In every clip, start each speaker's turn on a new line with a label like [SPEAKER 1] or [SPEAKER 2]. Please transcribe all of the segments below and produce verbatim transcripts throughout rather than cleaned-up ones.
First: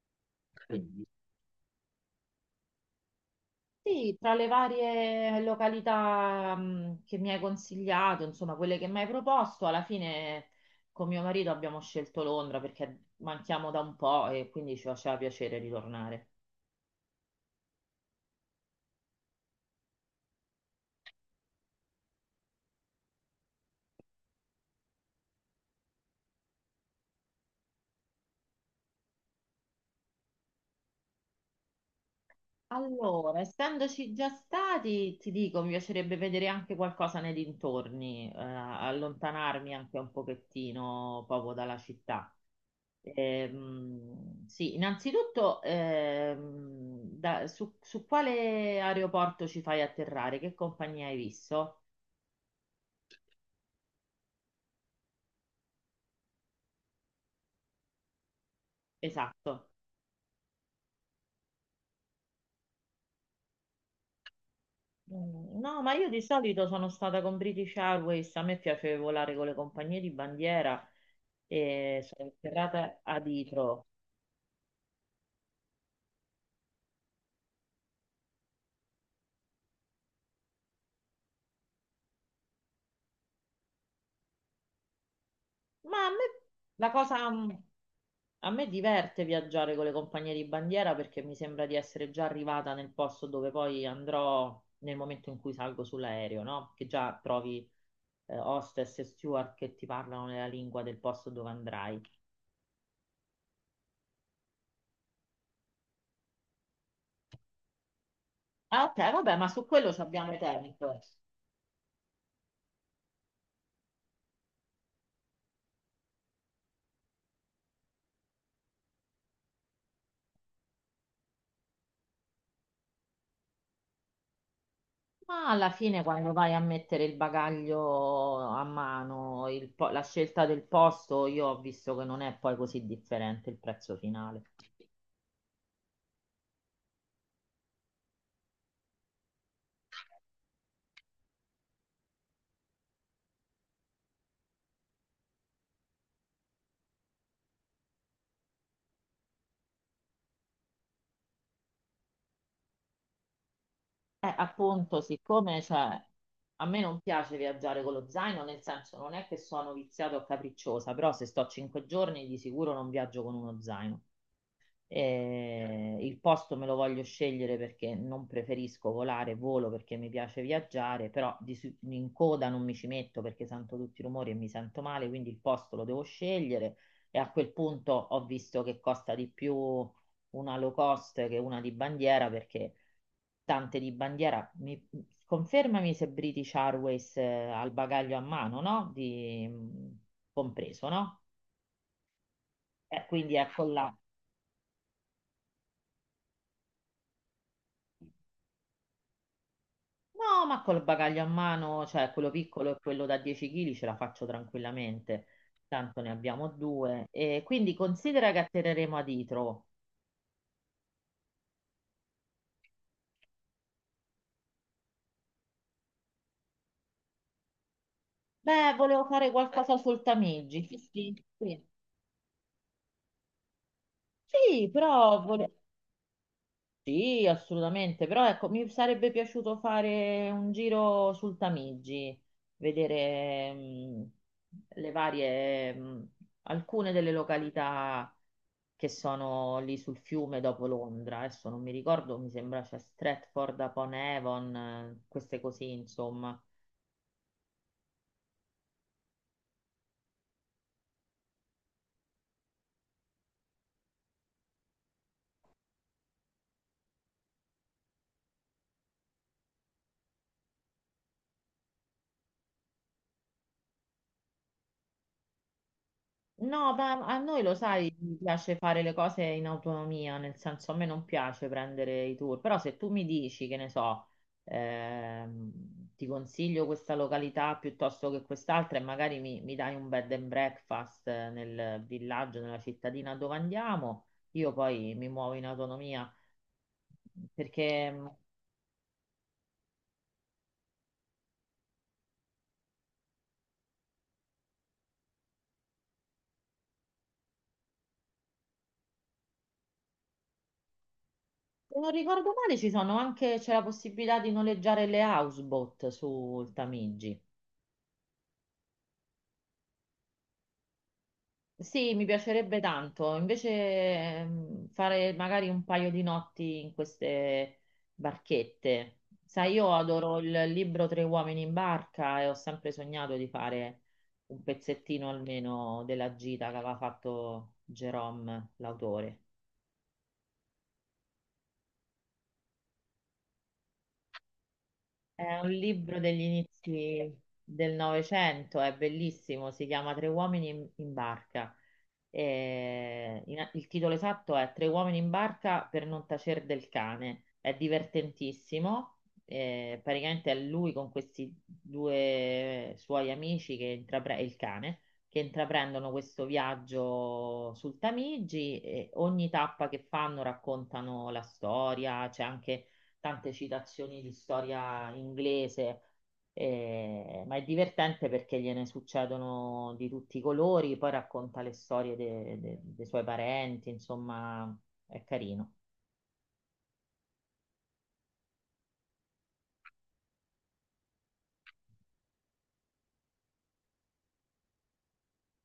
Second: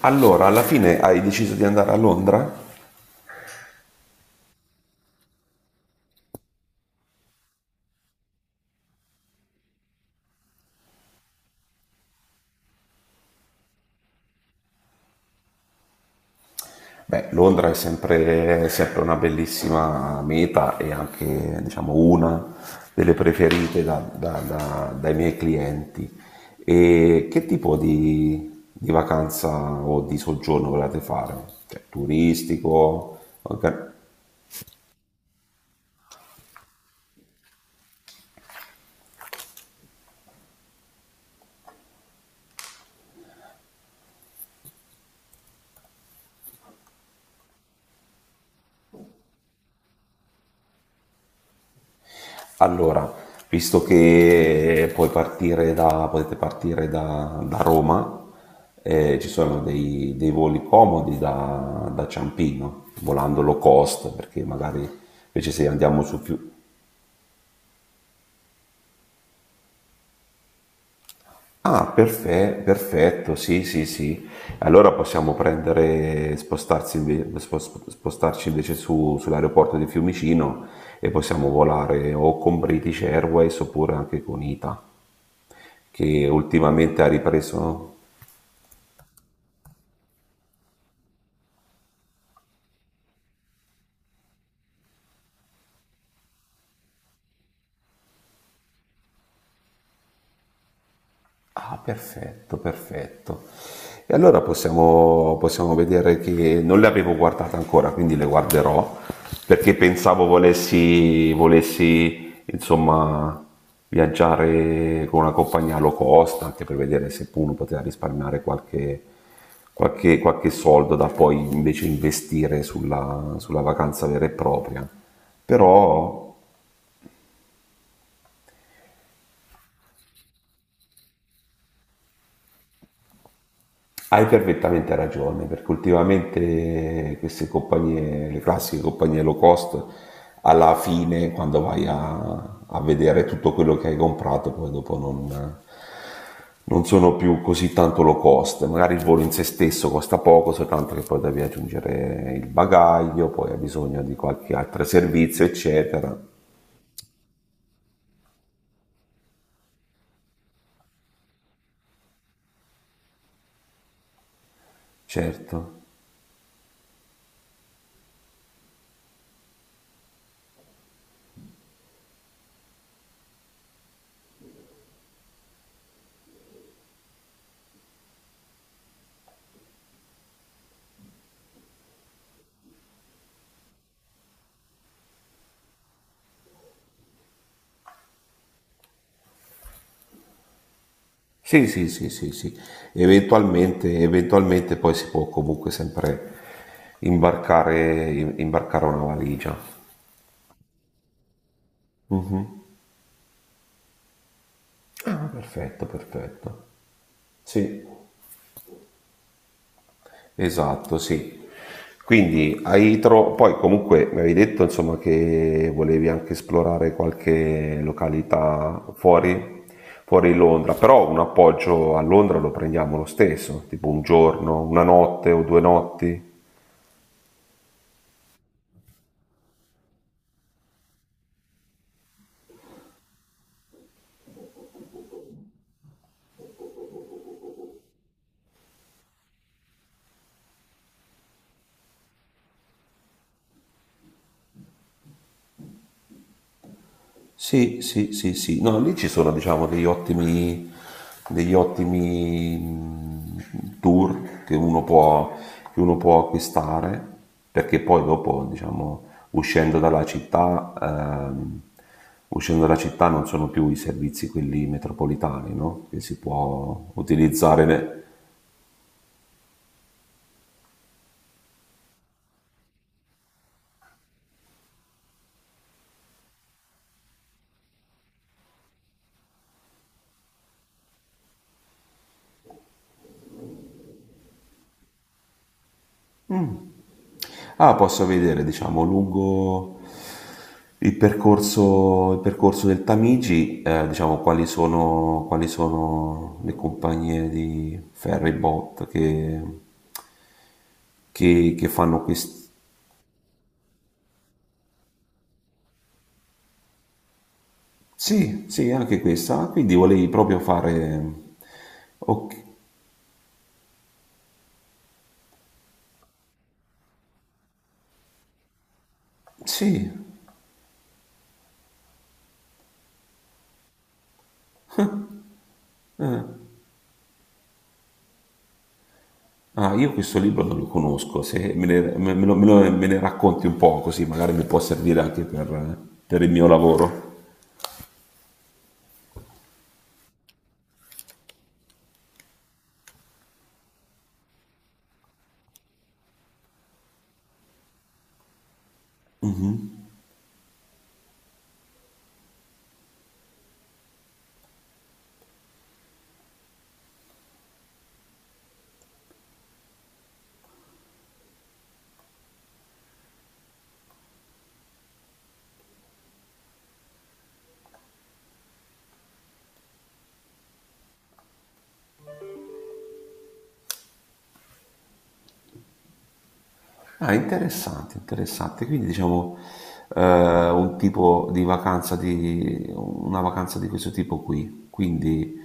[SPEAKER 1] Allora, alla fine
[SPEAKER 2] Quindi,
[SPEAKER 1] hai deciso di andare a Londra?
[SPEAKER 2] Sì, tra le varie località mh, che mi hai consigliato, insomma, quelle che mi hai proposto, alla fine con mio marito abbiamo scelto Londra perché manchiamo da un po' e quindi ci faceva piacere ritornare.
[SPEAKER 1] Beh, Londra è sempre, è sempre una bellissima meta e anche, diciamo, una delle preferite da- da- da- dai miei clienti. E che tipo di, di vacanza o di soggiorno volete fare? Cioè, turistico?
[SPEAKER 2] Allora,
[SPEAKER 1] Orga-
[SPEAKER 2] essendoci già stati, ti dico, mi piacerebbe vedere anche qualcosa nei dintorni, eh, allontanarmi anche un pochettino proprio dalla città. Ehm, sì, innanzitutto ehm, da- su, su quale aeroporto ci fai atterrare? Che compagnia hai visto?
[SPEAKER 1] Allora, visto che puoi partire da, potete partire da, da Roma, eh, ci sono
[SPEAKER 2] Esatto.
[SPEAKER 1] dei, dei voli comodi da, da Ciampino, volando low cost, perché magari invece
[SPEAKER 2] Mm,
[SPEAKER 1] se
[SPEAKER 2] No, ma
[SPEAKER 1] andiamo
[SPEAKER 2] io
[SPEAKER 1] su
[SPEAKER 2] di
[SPEAKER 1] più...
[SPEAKER 2] solito sono stata con British Airways, a me piace volare con le compagnie di bandiera
[SPEAKER 1] Ah,
[SPEAKER 2] e sono
[SPEAKER 1] perfe-
[SPEAKER 2] atterrata a
[SPEAKER 1] perfetto, sì,
[SPEAKER 2] Heathrow.
[SPEAKER 1] sì, sì. Allora possiamo prendere, spostarsi inve- spo- spo- spostarci invece su- sull'aeroporto di Fiumicino e possiamo volare o con British Airways oppure anche con I T A,
[SPEAKER 2] Ma a me
[SPEAKER 1] che
[SPEAKER 2] la
[SPEAKER 1] ultimamente ha
[SPEAKER 2] cosa, mm,
[SPEAKER 1] ripreso.
[SPEAKER 2] a me diverte viaggiare con le compagnie di bandiera perché mi sembra di essere già arrivata nel posto dove poi andrò nel momento in cui salgo sull'aereo, no? Che già trovi eh, hostess e steward che ti parlano nella lingua del posto dove
[SPEAKER 1] Ah,
[SPEAKER 2] andrai.
[SPEAKER 1] perfetto, perfetto. E allora possiamo, possiamo vedere che non le avevo guardate ancora, quindi le
[SPEAKER 2] Ah, ok,
[SPEAKER 1] guarderò
[SPEAKER 2] vabbè, ma su
[SPEAKER 1] perché
[SPEAKER 2] quello ci
[SPEAKER 1] pensavo
[SPEAKER 2] abbiamo tempo.
[SPEAKER 1] volessi, volessi insomma viaggiare con una compagnia low cost anche per vedere se uno poteva risparmiare qualche, qualche, qualche soldo da poi invece investire sulla, sulla vacanza vera e propria.
[SPEAKER 2] Ma alla fine, quando
[SPEAKER 1] Però
[SPEAKER 2] vai a mettere il bagaglio a mano, il po- la scelta del posto, io ho visto che non è poi così differente il prezzo
[SPEAKER 1] hai
[SPEAKER 2] finale.
[SPEAKER 1] perfettamente ragione, perché ultimamente queste compagnie, le classiche compagnie low cost, alla fine, quando vai a, a vedere tutto quello che hai comprato, poi dopo non, non sono più così tanto low cost. Magari il volo in se stesso costa poco, soltanto che poi devi aggiungere il bagaglio, poi hai bisogno di
[SPEAKER 2] Eh,
[SPEAKER 1] qualche altro
[SPEAKER 2] appunto,
[SPEAKER 1] servizio,
[SPEAKER 2] siccome cioè,
[SPEAKER 1] eccetera.
[SPEAKER 2] a me non piace viaggiare con lo zaino, nel senso non è che sono viziata o capricciosa, però se sto cinque giorni di sicuro non viaggio con uno zaino.
[SPEAKER 1] Certo.
[SPEAKER 2] Eh, il posto me lo voglio scegliere perché non preferisco volare, volo perché mi piace viaggiare, però di su- in coda non mi ci metto perché sento tutti i rumori e mi sento male, quindi il posto lo devo scegliere e a quel punto ho visto che costa di più una low cost che una di bandiera perché tante di bandiera, mi, confermami se British Airways eh, ha il bagaglio a mano, no? Di, mm, compreso, no?
[SPEAKER 1] Sì, sì, sì, sì, sì.
[SPEAKER 2] Eh, quindi ecco là.
[SPEAKER 1] Eventualmente, eventualmente poi si può comunque sempre imbarcare, im- imbarcare una valigia.
[SPEAKER 2] No, ma col bagaglio a mano, cioè quello piccolo e quello da dieci chili ce la faccio tranquillamente,
[SPEAKER 1] Ah, perfetto,
[SPEAKER 2] tanto ne abbiamo
[SPEAKER 1] perfetto.
[SPEAKER 2] due. E quindi
[SPEAKER 1] Sì,
[SPEAKER 2] considera che atterreremo a Itro.
[SPEAKER 1] esatto, sì. Quindi hai tro- poi comunque mi avevi detto insomma che volevi anche esplorare qualche
[SPEAKER 2] Beh,
[SPEAKER 1] località
[SPEAKER 2] volevo fare
[SPEAKER 1] fuori,
[SPEAKER 2] qualcosa sul
[SPEAKER 1] fuori
[SPEAKER 2] Tamigi.
[SPEAKER 1] Londra,
[SPEAKER 2] Sì,
[SPEAKER 1] però un
[SPEAKER 2] sì. Sì,
[SPEAKER 1] appoggio a Londra lo prendiamo lo stesso, tipo un giorno,
[SPEAKER 2] Sì,
[SPEAKER 1] una
[SPEAKER 2] però
[SPEAKER 1] notte o
[SPEAKER 2] volevo.
[SPEAKER 1] due notti.
[SPEAKER 2] Sì, assolutamente, però ecco, mi sarebbe piaciuto fare un giro sul Tamigi, vedere mh, le varie, mh, alcune delle località che sono lì sul fiume dopo Londra. Adesso non mi ricordo, mi sembra c'è Stratford upon Avon, eh, queste così, insomma.
[SPEAKER 1] Sì, sì, sì, sì. No, lì ci sono, diciamo, degli ottimi, degli ottimi mh, tour che uno può, che uno può acquistare, perché poi dopo, diciamo, uscendo dalla città, ehm, uscendo dalla città non sono più i servizi quelli metropolitani, no? Che si
[SPEAKER 2] No,
[SPEAKER 1] può
[SPEAKER 2] ma a noi lo
[SPEAKER 1] utilizzare.
[SPEAKER 2] sai,
[SPEAKER 1] Ne-
[SPEAKER 2] mi piace fare le cose in autonomia, nel senso a me non piace prendere i tour, però se tu mi dici, che ne so, ehm, ti consiglio questa località piuttosto che quest'altra e magari mi, mi dai un bed and breakfast eh, nel villaggio, nella cittadina dove andiamo, io poi mi muovo in autonomia,
[SPEAKER 1] Ah,
[SPEAKER 2] perché
[SPEAKER 1] posso
[SPEAKER 2] mh,
[SPEAKER 1] vedere, diciamo, lungo il percorso, il percorso del Tamigi, eh, diciamo quali sono, quali sono le compagnie di ferry boat che, che- che
[SPEAKER 2] se non
[SPEAKER 1] fanno
[SPEAKER 2] ricordo
[SPEAKER 1] questo?
[SPEAKER 2] male ci sono anche, c'è la possibilità di noleggiare le houseboat sul Tamigi.
[SPEAKER 1] Sì, sì, anche questa. Ah, quindi volevi proprio fare...
[SPEAKER 2] Sì, mi
[SPEAKER 1] Ok,
[SPEAKER 2] piacerebbe tanto. Invece ehm, fare magari un paio di notti in queste barchette. Sai, io
[SPEAKER 1] sì.
[SPEAKER 2] adoro il libro Tre uomini in barca e ho sempre sognato di fare un pezzettino almeno della gita che aveva fatto Jerome, l'autore.
[SPEAKER 1] Ah, io questo libro non lo conosco, se me ne, me- me lo- me lo- me ne racconti un po' così magari mi può servire anche
[SPEAKER 2] È un
[SPEAKER 1] per eh,
[SPEAKER 2] libro degli
[SPEAKER 1] per il mio lavoro.
[SPEAKER 2] inizi del Novecento, è bellissimo, si chiama Tre uomini in, in barca. E in- il titolo esatto è Tre uomini in barca per non tacer del cane. È divertentissimo, eh, praticamente è lui con questi due suoi amici, che intrapre- il cane, che intraprendono questo viaggio sul Tamigi e ogni tappa che fanno raccontano la storia, c'è anche tante citazioni di storia inglese, eh, ma è divertente perché gliene succedono di tutti i colori, poi racconta le storie de- de- dei suoi parenti, insomma, è carino.
[SPEAKER 1] Ah, interessante, interessante. Quindi diciamo eh, un tipo di vacanza di una vacanza di questo tipo qui. Quindi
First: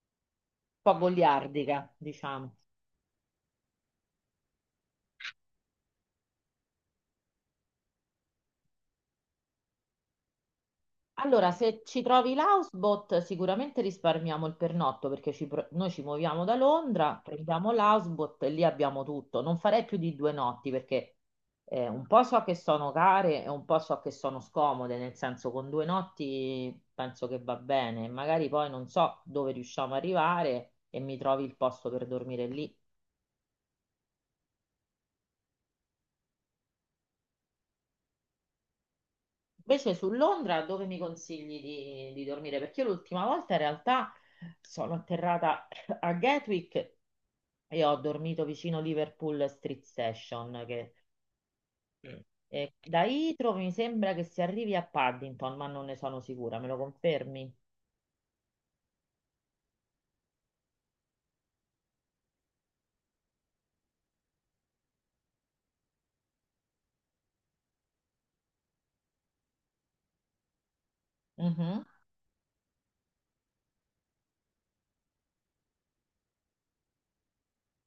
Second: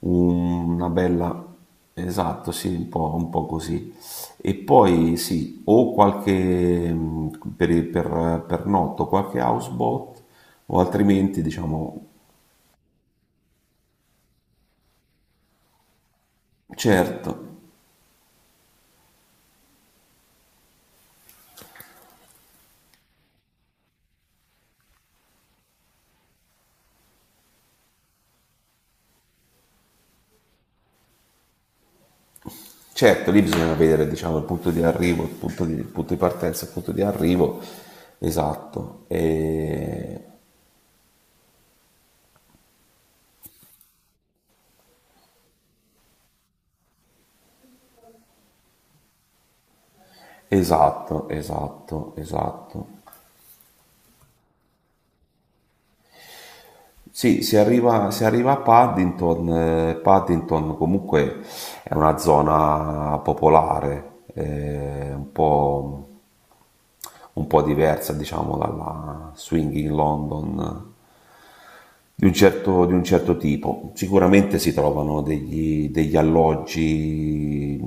[SPEAKER 1] un-
[SPEAKER 2] Un
[SPEAKER 1] una
[SPEAKER 2] po'
[SPEAKER 1] bella
[SPEAKER 2] goliardica,
[SPEAKER 1] esatto,
[SPEAKER 2] diciamo.
[SPEAKER 1] sì, un po', un po' così. E poi sì, o qualche mh, per, per, per notto, qualche houseboat, o altrimenti
[SPEAKER 2] Allora, se
[SPEAKER 1] diciamo
[SPEAKER 2] ci trovi l'houseboat, sicuramente risparmiamo il pernotto perché ci pro- noi ci muoviamo da Londra,
[SPEAKER 1] certo.
[SPEAKER 2] prendiamo l'houseboat e lì abbiamo tutto. Non farei più di due notti perché eh, un po' so che sono care e un po' so che sono scomode, nel senso con due notti penso che va bene. Magari poi non so dove riusciamo a arrivare e mi trovi il posto per dormire lì.
[SPEAKER 1] Certo, lì bisogna vedere, diciamo, il punto di arrivo, il punto di, il punto di partenza, il punto di arrivo, esatto.
[SPEAKER 2] Invece su
[SPEAKER 1] E
[SPEAKER 2] Londra, dove mi consigli di, di dormire? Perché io l'ultima volta in realtà sono atterrata a Gatwick. Io ho dormito vicino Liverpool Street Station, che
[SPEAKER 1] esatto, esatto,
[SPEAKER 2] Eh, e
[SPEAKER 1] esatto.
[SPEAKER 2] da Heathrow mi sembra che si arrivi a Paddington, ma non ne sono sicura, me lo
[SPEAKER 1] Sì,
[SPEAKER 2] confermi?
[SPEAKER 1] si arriva, si arriva a Paddington. Eh, Paddington comunque è una zona popolare, eh, un po', un po' diversa, diciamo, dalla Swinging London
[SPEAKER 2] Mhm.
[SPEAKER 1] di un certo, di un certo tipo. Sicuramente si trovano degli, degli alloggi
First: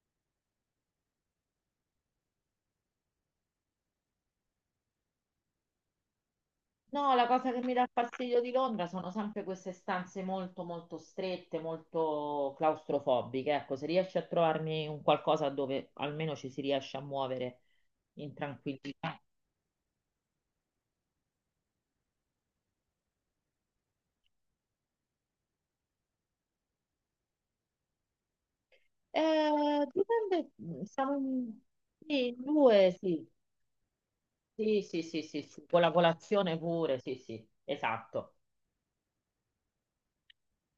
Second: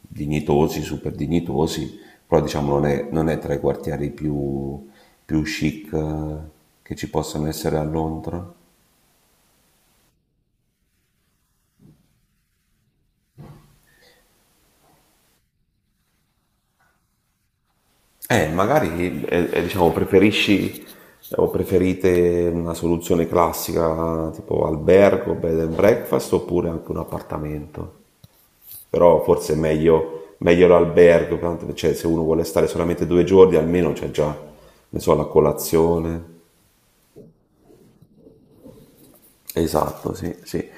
[SPEAKER 1] dignitosi, super dignitosi, però diciamo non è, non è tra i quartieri più, più chic eh, che ci
[SPEAKER 2] No, la
[SPEAKER 1] possano
[SPEAKER 2] cosa che mi
[SPEAKER 1] essere a
[SPEAKER 2] dà fastidio
[SPEAKER 1] Londra.
[SPEAKER 2] di Londra sono sempre queste stanze molto molto strette, molto claustrofobiche. Ecco, se riesci a trovarmi un qualcosa dove almeno ci si riesce a muovere in
[SPEAKER 1] Eh,
[SPEAKER 2] tranquillità.
[SPEAKER 1] magari eh, eh, diciamo, preferisci o preferite una soluzione classica tipo albergo, bed and breakfast oppure anche un appartamento? Però forse è
[SPEAKER 2] Eh,
[SPEAKER 1] meglio,
[SPEAKER 2] dipende,
[SPEAKER 1] meglio
[SPEAKER 2] siamo
[SPEAKER 1] l'albergo,
[SPEAKER 2] in,
[SPEAKER 1] tanto, cioè, se uno
[SPEAKER 2] sì, in
[SPEAKER 1] vuole stare
[SPEAKER 2] due,
[SPEAKER 1] solamente due
[SPEAKER 2] sì.
[SPEAKER 1] giorni almeno c'è già,
[SPEAKER 2] Sì,
[SPEAKER 1] ne
[SPEAKER 2] sì,
[SPEAKER 1] so,
[SPEAKER 2] sì,
[SPEAKER 1] la
[SPEAKER 2] sì, sì, con la
[SPEAKER 1] colazione.
[SPEAKER 2] colazione pure, sì, sì, esatto.
[SPEAKER 1] Esatto, sì, sì.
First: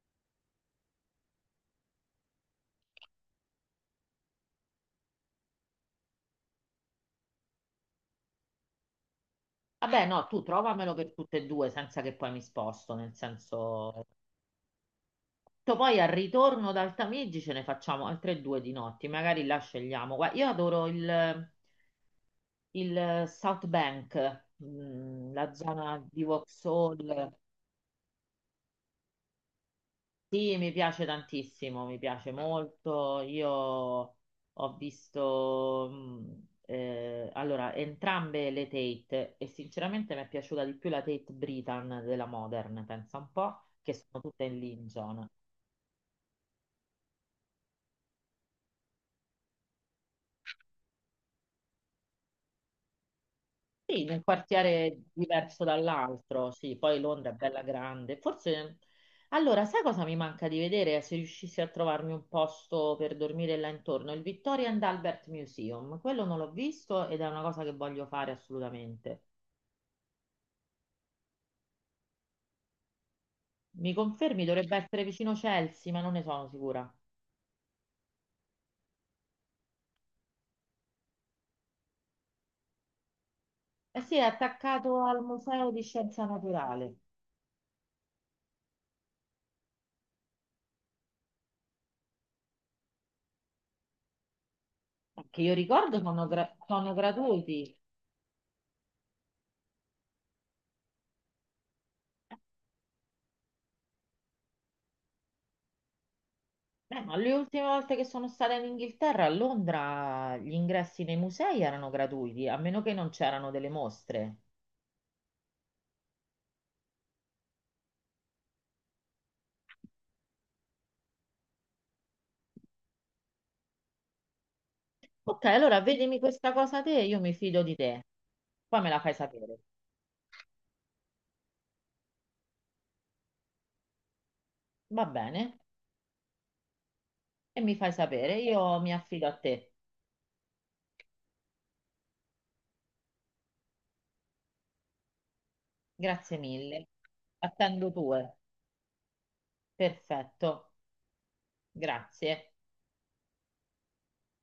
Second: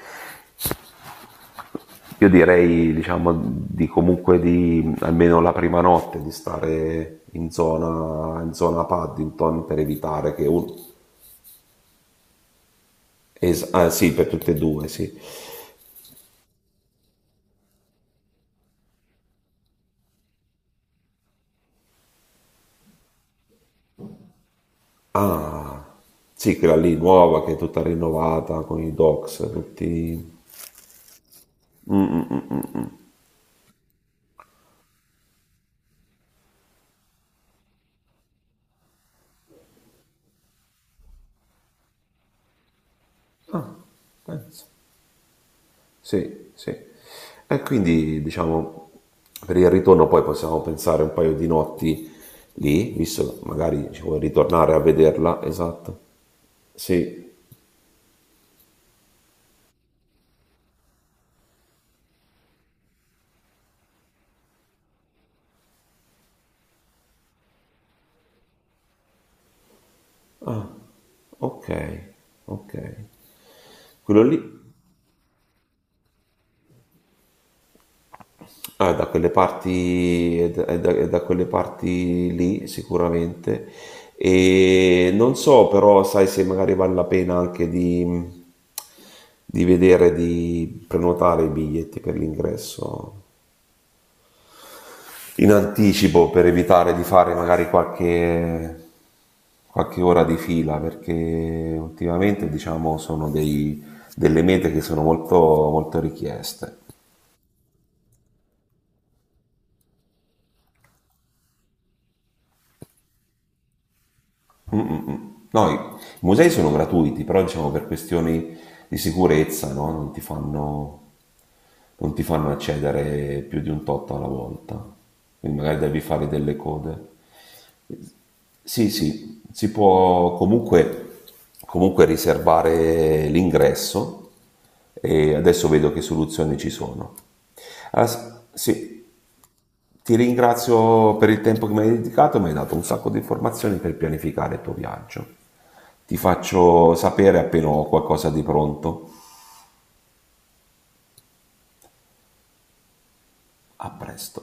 [SPEAKER 1] Io direi, diciamo, di comunque di almeno la prima notte di stare in zona, in zona Paddington per
[SPEAKER 2] Vabbè, no,
[SPEAKER 1] evitare
[SPEAKER 2] tu
[SPEAKER 1] che uno...
[SPEAKER 2] trovamelo per tutte e due senza che poi mi sposto, nel
[SPEAKER 1] es- ah,
[SPEAKER 2] senso.
[SPEAKER 1] sì, per tutte e due, sì.
[SPEAKER 2] Tu Poi al ritorno da Altamigi ce ne facciamo altre due di notti, magari là scegliamo. Guarda, io adoro il, il South Bank, mm, la
[SPEAKER 1] Ah,
[SPEAKER 2] zona di
[SPEAKER 1] sì, quella lì
[SPEAKER 2] Vauxhall.
[SPEAKER 1] nuova che è tutta rinnovata con i docks, tutti...
[SPEAKER 2] Sì, mi piace tantissimo, mi piace molto. Io ho visto, mh, eh, allora, entrambe le Tate e sinceramente mi è piaciuta di più la Tate Britain della Modern, pensa un po',
[SPEAKER 1] Ah,
[SPEAKER 2] che sono tutte in
[SPEAKER 1] penso.
[SPEAKER 2] Lincoln.
[SPEAKER 1] Sì, sì. E quindi, diciamo, per il ritorno poi possiamo pensare un paio di notti lì, visto che magari ci
[SPEAKER 2] Sì,
[SPEAKER 1] vuoi
[SPEAKER 2] nel
[SPEAKER 1] ritornare a
[SPEAKER 2] quartiere
[SPEAKER 1] vederla,
[SPEAKER 2] diverso
[SPEAKER 1] esatto.
[SPEAKER 2] dall'altro, sì, poi
[SPEAKER 1] Sì.
[SPEAKER 2] Londra è bella grande. Forse, allora, sai cosa mi manca di vedere? Se riuscissi a trovarmi un posto per dormire là intorno, il Victoria and Albert Museum. Quello non l'ho visto ed è una cosa che voglio fare assolutamente.
[SPEAKER 1] Ah, ok, ok.
[SPEAKER 2] Mi
[SPEAKER 1] Quello lì,
[SPEAKER 2] confermi, dovrebbe essere vicino Chelsea, ma non ne sono sicura.
[SPEAKER 1] ah, da quelle parti, è da, è da- è da quelle parti lì sicuramente.
[SPEAKER 2] Eh sì, è attaccato
[SPEAKER 1] E
[SPEAKER 2] al
[SPEAKER 1] non so
[SPEAKER 2] Museo di
[SPEAKER 1] però,
[SPEAKER 2] Scienza
[SPEAKER 1] sai se magari vale
[SPEAKER 2] Naturale.
[SPEAKER 1] la pena anche di, di vedere, di prenotare i biglietti per l'ingresso
[SPEAKER 2] Che
[SPEAKER 1] in
[SPEAKER 2] io ricordo sono,
[SPEAKER 1] anticipo per
[SPEAKER 2] gra- sono
[SPEAKER 1] evitare di fare magari
[SPEAKER 2] gratuiti.
[SPEAKER 1] qualche, qualche ora di fila, perché ultimamente diciamo sono dei, delle mete che sono molto, molto richieste.
[SPEAKER 2] Beh, ma le ultime volte che sono stata in Inghilterra, a Londra, gli ingressi nei musei erano gratuiti, a meno che non c'erano delle mostre.
[SPEAKER 1] Mm-mm. No, i musei sono gratuiti, però diciamo per questioni di sicurezza no? non, Ti fanno, non ti fanno accedere più di un tot alla volta,
[SPEAKER 2] Ok,
[SPEAKER 1] quindi magari
[SPEAKER 2] allora
[SPEAKER 1] devi
[SPEAKER 2] vedimi
[SPEAKER 1] fare
[SPEAKER 2] questa
[SPEAKER 1] delle
[SPEAKER 2] cosa te,
[SPEAKER 1] code.
[SPEAKER 2] io mi fido di te. Poi
[SPEAKER 1] Sì,
[SPEAKER 2] me la fai
[SPEAKER 1] sì,
[SPEAKER 2] sapere.
[SPEAKER 1] si può comunque, comunque riservare l'ingresso
[SPEAKER 2] Va
[SPEAKER 1] e
[SPEAKER 2] bene?
[SPEAKER 1] adesso vedo che soluzioni ci sono.
[SPEAKER 2] E mi fai
[SPEAKER 1] Ah, s-
[SPEAKER 2] sapere, io mi
[SPEAKER 1] sì,
[SPEAKER 2] affido a te.
[SPEAKER 1] ti ringrazio per il tempo che mi hai dedicato, mi hai dato un sacco di informazioni per pianificare il tuo viaggio. Ti
[SPEAKER 2] Grazie mille.
[SPEAKER 1] faccio sapere appena ho
[SPEAKER 2] Attendo tue.
[SPEAKER 1] qualcosa di pronto.
[SPEAKER 2] Perfetto. Grazie.
[SPEAKER 1] A presto.